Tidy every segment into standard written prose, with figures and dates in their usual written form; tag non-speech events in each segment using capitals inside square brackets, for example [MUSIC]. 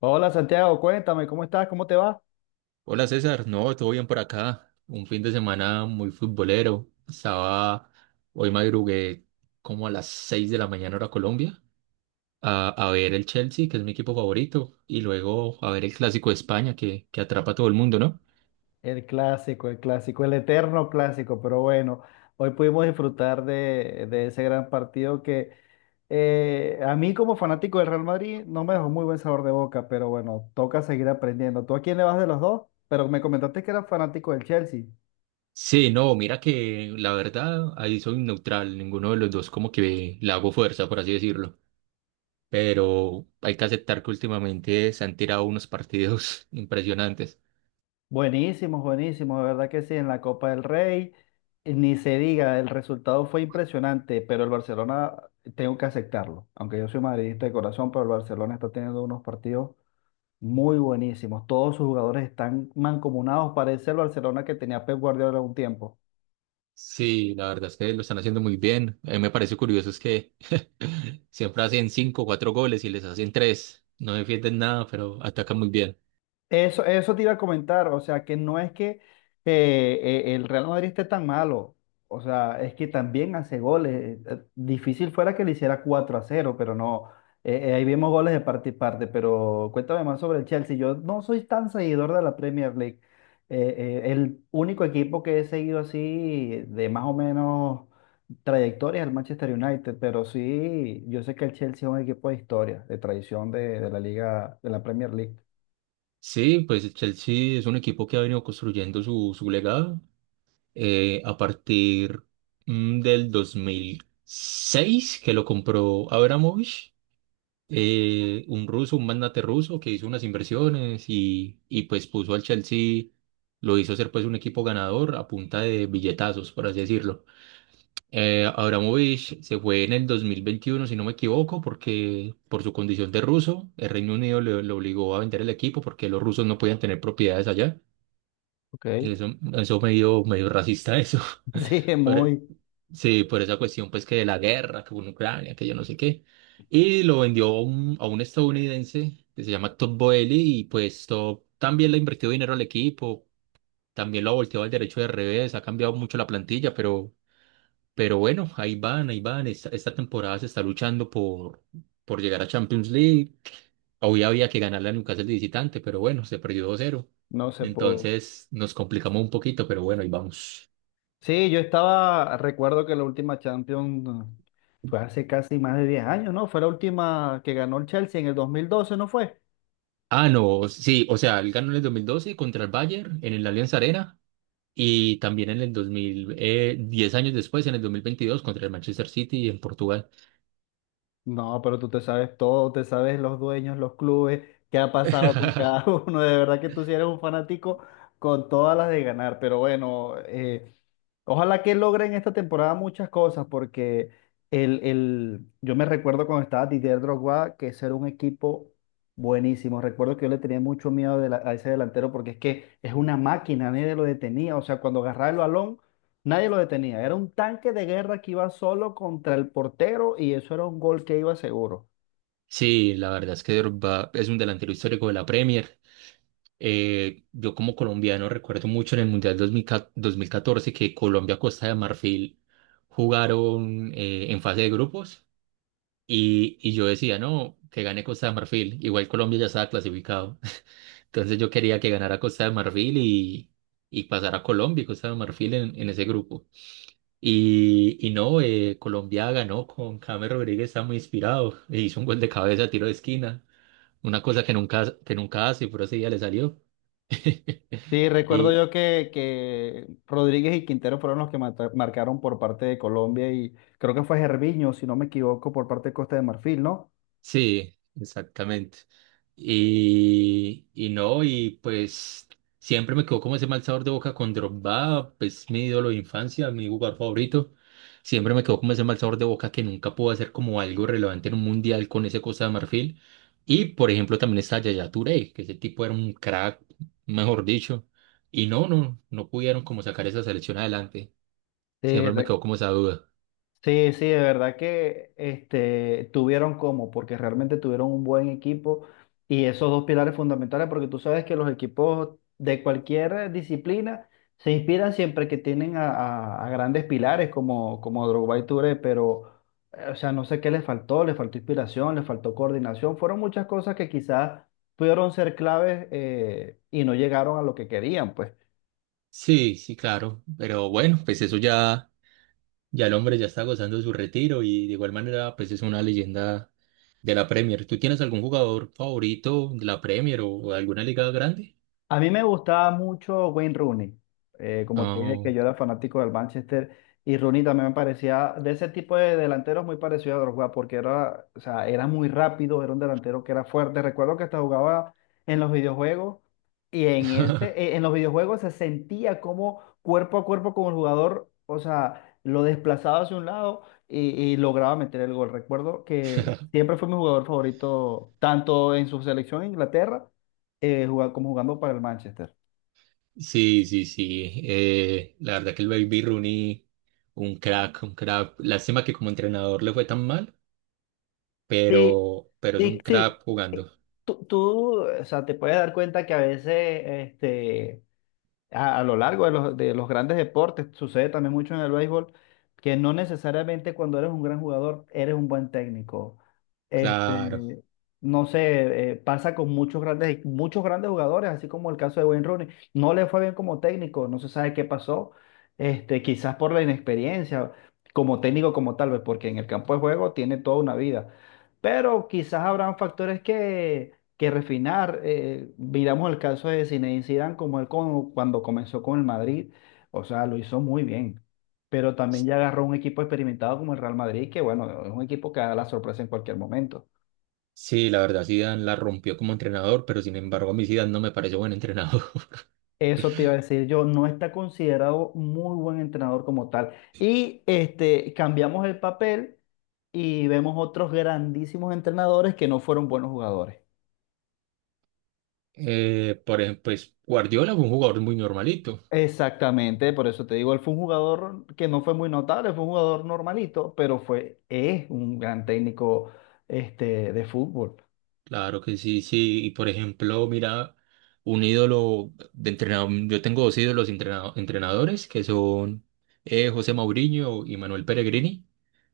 Hola Santiago, cuéntame, ¿cómo estás? ¿Cómo te va? Hola César, no, todo bien por acá. Un fin de semana muy futbolero. Estaba, hoy madrugué como a las 6 de la mañana hora Colombia a ver el Chelsea, que es mi equipo favorito, y luego a ver el Clásico de España que atrapa a todo el mundo, ¿no? El clásico, el clásico, el eterno clásico, pero bueno, hoy pudimos disfrutar de ese gran partido que a mí como fanático del Real Madrid no me dejó muy buen sabor de boca, pero bueno, toca seguir aprendiendo. ¿Tú a quién le vas de los dos? Pero me comentaste que eras fanático del Chelsea. Sí, no, mira que la verdad ahí soy neutral, ninguno de los dos como que le hago fuerza, por así decirlo. Pero hay que aceptar que últimamente se han tirado unos partidos [LAUGHS] impresionantes. Buenísimos, buenísimos, de verdad que sí, en la Copa del Rey, ni se diga, el resultado fue impresionante, pero el Barcelona, tengo que aceptarlo, aunque yo soy madridista de corazón, pero el Barcelona está teniendo unos partidos muy buenísimos, todos sus jugadores están mancomunados, parece el Barcelona que tenía Pep Guardiola un tiempo. Sí, la verdad es que lo están haciendo muy bien. A mí me parece curioso es que [LAUGHS] siempre hacen cinco o cuatro goles y les hacen tres. No defienden nada, pero atacan muy bien. Eso te iba a comentar, o sea, que no es que el Real Madrid esté tan malo, o sea, es que también hace goles. Difícil fuera que le hiciera 4 a cero pero no, ahí vemos goles de parte y parte, pero cuéntame más sobre el Chelsea. Yo no soy tan seguidor de la Premier League. Eh, el único equipo que he seguido así de más o menos trayectoria es el Manchester United, pero sí, yo sé que el Chelsea es un equipo de historia, de tradición de la liga, de la Premier League. Sí, pues el Chelsea es un equipo que ha venido construyendo su legado a partir del 2006, que lo compró Abramovich, un ruso, un magnate ruso que hizo unas inversiones y pues puso al Chelsea, lo hizo ser pues un equipo ganador a punta de billetazos, por así decirlo. Abramovich se fue en el 2021, si no me equivoco, porque por su condición de ruso, el Reino Unido le obligó a vender el equipo porque los rusos no podían tener propiedades allá. Ok. Eso medio, medio racista eso. [LAUGHS] Sí, [LAUGHS] Pero muy, sí, por esa cuestión pues que de la guerra, que en Ucrania, que yo no sé qué. Y lo vendió a un estadounidense que se llama Todd Boehly, y pues Todd también le ha invertido dinero al equipo, también lo ha volteado al derecho de revés, ha cambiado mucho la plantilla, pero bueno, ahí van, ahí van. Esta temporada se está luchando por llegar a Champions League. Hoy había que ganarle a Newcastle de visitante, pero bueno, se perdió 2-0. no se pudo. Entonces nos complicamos un poquito, pero bueno, ahí vamos. Sí, yo estaba, recuerdo que la última Champions fue hace casi más de 10 años, ¿no? Fue la última que ganó el Chelsea en el 2012, ¿no fue? Ah, no, sí, o sea, él ganó en el 2012 contra el Bayern en el Allianz Arena y también en el 2000, 10 años después, en el 2022, contra el Manchester City en Portugal. No, pero tú te sabes todo, te sabes los dueños, los clubes, qué ha pasado con [LAUGHS] cada [LAUGHS] uno. De verdad que tú sí eres un fanático con todas las de ganar. Pero bueno, ojalá que logren esta temporada muchas cosas, porque yo me recuerdo cuando estaba Didier Drogba, que ese era un equipo buenísimo. Recuerdo que yo le tenía mucho miedo a ese delantero, porque es que es una máquina, nadie lo detenía. O sea, cuando agarraba el balón, nadie lo detenía. Era un tanque de guerra que iba solo contra el portero y eso era un gol que iba seguro. Sí, la verdad es que Drogba es un delantero histórico de la Premier. Yo como colombiano recuerdo mucho en el Mundial 2000 2014 que Colombia, Costa de Marfil jugaron en fase de grupos y yo decía, no, que gane Costa de Marfil. Igual Colombia ya estaba clasificado. [LAUGHS] Entonces yo quería que ganara Costa de Marfil y pasara Colombia y Costa de Marfil en ese grupo. Y no, Colombia ganó con James Rodríguez, está muy inspirado. E hizo un gol de cabeza, tiro de esquina. Una cosa que nunca hace, pero ese día le salió. [LAUGHS] Sí, recuerdo yo Y que Rodríguez y Quintero fueron los que marcaron por parte de Colombia y creo que fue Gervinho, si no me equivoco, por parte de Costa de Marfil, ¿no? sí, exactamente. Y no, y pues siempre me quedó como ese mal sabor de boca con Drogba, pues mi ídolo de infancia, mi jugador favorito. Siempre me quedó como ese mal sabor de boca que nunca pudo hacer como algo relevante en un mundial con ese Costa de Marfil. Y por ejemplo también está Yaya Touré, que ese tipo era un crack, mejor dicho. Y no, no, no pudieron como sacar esa selección adelante. Sí, Siempre me quedó como esa duda. sí, sí, de verdad que este, tuvieron cómo, porque realmente tuvieron un buen equipo y esos dos pilares fundamentales, porque tú sabes que los equipos de cualquier disciplina se inspiran siempre que tienen a grandes pilares como, como Drogba y Touré, pero, o sea, no sé qué les faltó inspiración, les faltó coordinación, fueron muchas cosas que quizás pudieron ser claves, y no llegaron a lo que querían, pues. Sí, sí, claro. Pero bueno, pues eso ya, ya el hombre ya está gozando de su retiro y de igual manera, pues es una leyenda de la Premier. ¿Tú tienes algún jugador favorito de la Premier o alguna liga grande? A mí me gustaba mucho Wayne Rooney, como te dije Ah, que yo era fanático del Manchester, y Rooney también me parecía de ese tipo de delanteros muy parecido a Drogba porque era, o sea, era muy rápido, era un delantero que era fuerte. Recuerdo que hasta jugaba en los videojuegos, y en ese, en los videojuegos se sentía como cuerpo a cuerpo con el jugador, o sea, lo desplazaba hacia un lado y lograba meter el gol. Recuerdo que [LAUGHS] siempre fue mi jugador favorito tanto en su selección en Inglaterra, como jugando para el Manchester. sí, sí, sí. La verdad que el Baby Rooney, un crack, un crack. Lástima que como entrenador le fue tan mal, Sí, pero es sí, un sí. crack Eh, jugando. O sea, te puedes dar cuenta que a veces este, a lo largo de los grandes deportes, sucede también mucho en el béisbol, que no necesariamente cuando eres un gran jugador eres un buen técnico. Claro. Este, no sé, pasa con muchos grandes jugadores, así como el caso de Wayne Rooney. No le fue bien como técnico, no se sabe qué pasó, este, quizás por la inexperiencia, como técnico como tal vez, porque en el campo de juego tiene toda una vida. Pero quizás habrán factores que refinar. Miramos el caso de Zinedine Zidane como él cuando comenzó con el Madrid, o sea, lo hizo muy bien, pero también ya agarró un equipo experimentado como el Real Madrid, que bueno, es un equipo que da la sorpresa en cualquier momento. Sí, la verdad, Zidane la rompió como entrenador, pero sin embargo a mí Zidane no me parece buen entrenador. [LAUGHS] Eso te iba a decir yo, no está considerado muy buen entrenador como tal. Y este, cambiamos el papel y vemos otros grandísimos entrenadores que no fueron buenos jugadores. Por ejemplo, pues Guardiola fue un jugador muy normalito, Exactamente, por eso te digo, él fue un jugador que no fue muy notable, fue un jugador normalito, pero fue, es un gran técnico, este, de fútbol. claro que sí, sí. Y por ejemplo, mira, un ídolo de entrenador, yo tengo dos ídolos entrenadores que son José Mourinho y Manuel Pellegrini.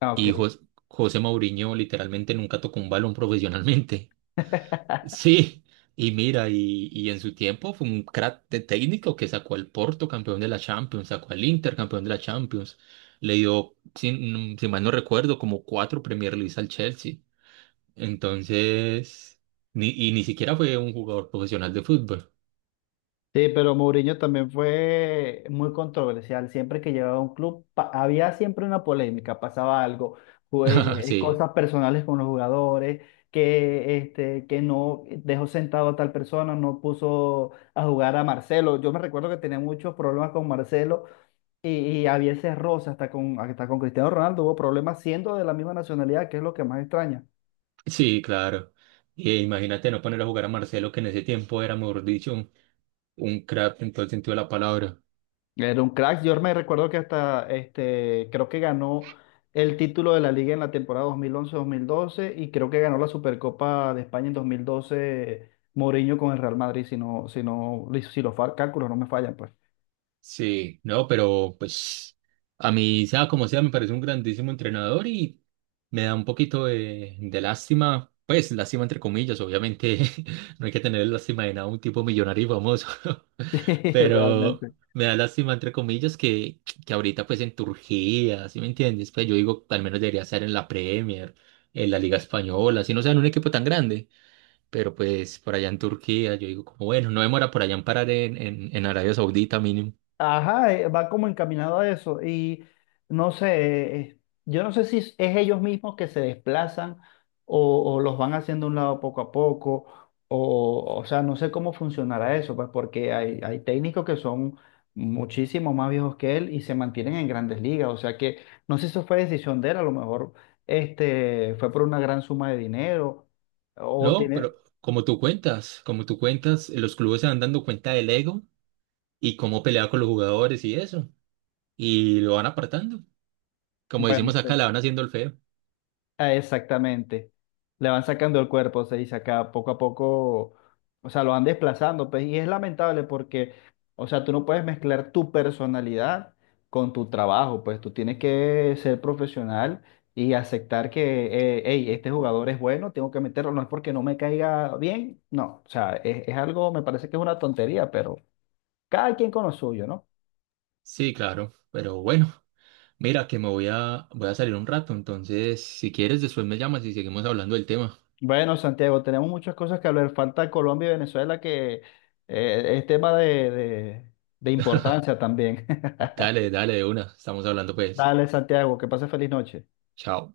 Ah, Y ok. José Mourinho literalmente nunca tocó un balón profesionalmente. [LAUGHS] Sí, y mira, y en su tiempo fue un crack de técnico que sacó al Porto campeón de la Champions, sacó al Inter campeón de la Champions, le dio, si, si mal no recuerdo, como cuatro Premier League al Chelsea. Entonces, ni siquiera fue un jugador profesional de fútbol. Sí, pero Mourinho también fue muy controversial. Siempre que llegaba a un club, había siempre una polémica, pasaba algo, pues, [LAUGHS] Sí, cosas personales con los jugadores, que, este, que no dejó sentado a tal persona, no puso a jugar a Marcelo. Yo me recuerdo que tenía muchos problemas con Marcelo, Y, y había ese roce hasta con Cristiano Ronaldo, hubo problemas siendo de la misma nacionalidad, que es lo que más extraña. sí, claro. Y imagínate no poner a jugar a Marcelo, que en ese tiempo era, mejor dicho, un crack en todo el sentido de la palabra. Era un crack, yo me recuerdo que hasta, este, creo que ganó el título de la liga en la temporada 2011-2012 y creo que ganó la Supercopa de España en 2012 Mourinho con el Real Madrid, si no, si no, si los cálculos no me fallan, pues. Sí, no, pero pues a mí, sea como sea, me parece un grandísimo entrenador y me da un poquito de lástima, pues lástima entre comillas, obviamente [LAUGHS] no hay que tener lástima de nada, un tipo millonario y famoso, [LAUGHS] [LAUGHS] Sí, pero realmente. me da lástima entre comillas que ahorita pues en Turquía, ¿sí me entiendes? Pues yo digo, al menos debería estar en la Premier, en la Liga Española, si no sea en un equipo tan grande, pero pues por allá en Turquía, yo digo como bueno, no demora por allá en parar en Arabia Saudita mínimo. Ajá, va como encaminado a eso. Y no sé, yo no sé si es ellos mismos que se desplazan o los van haciendo a un lado poco a poco, o sea, no sé cómo funcionará eso, pues porque hay técnicos que son muchísimo más viejos que él y se mantienen en grandes ligas. O sea que no sé si eso fue decisión de él, a lo mejor este, fue por una gran suma de dinero o No, tiene, pero como tú cuentas, los clubes se van dando cuenta del ego y cómo pelea con los jugadores y eso, y lo van apartando. Como bueno, no decimos sé. acá, la van haciendo el feo. Ah, exactamente. Le van sacando el cuerpo, se dice acá, poco a poco, o sea, lo van desplazando, pues, y es lamentable porque, o sea, tú no puedes mezclar tu personalidad con tu trabajo, pues tú tienes que ser profesional y aceptar que, hey, este jugador es bueno, tengo que meterlo, no es porque no me caiga bien, no, o sea, es algo, me parece que es una tontería, pero cada quien con lo suyo, ¿no? Sí, claro, pero bueno, mira que me voy a salir un rato, entonces si quieres después me llamas y seguimos hablando del tema. Bueno, Santiago, tenemos muchas cosas que hablar. Falta Colombia y Venezuela, que es tema de importancia también. [LAUGHS] Dale, dale de una, estamos hablando pues. Dale, Santiago, que pase feliz noche. Chao.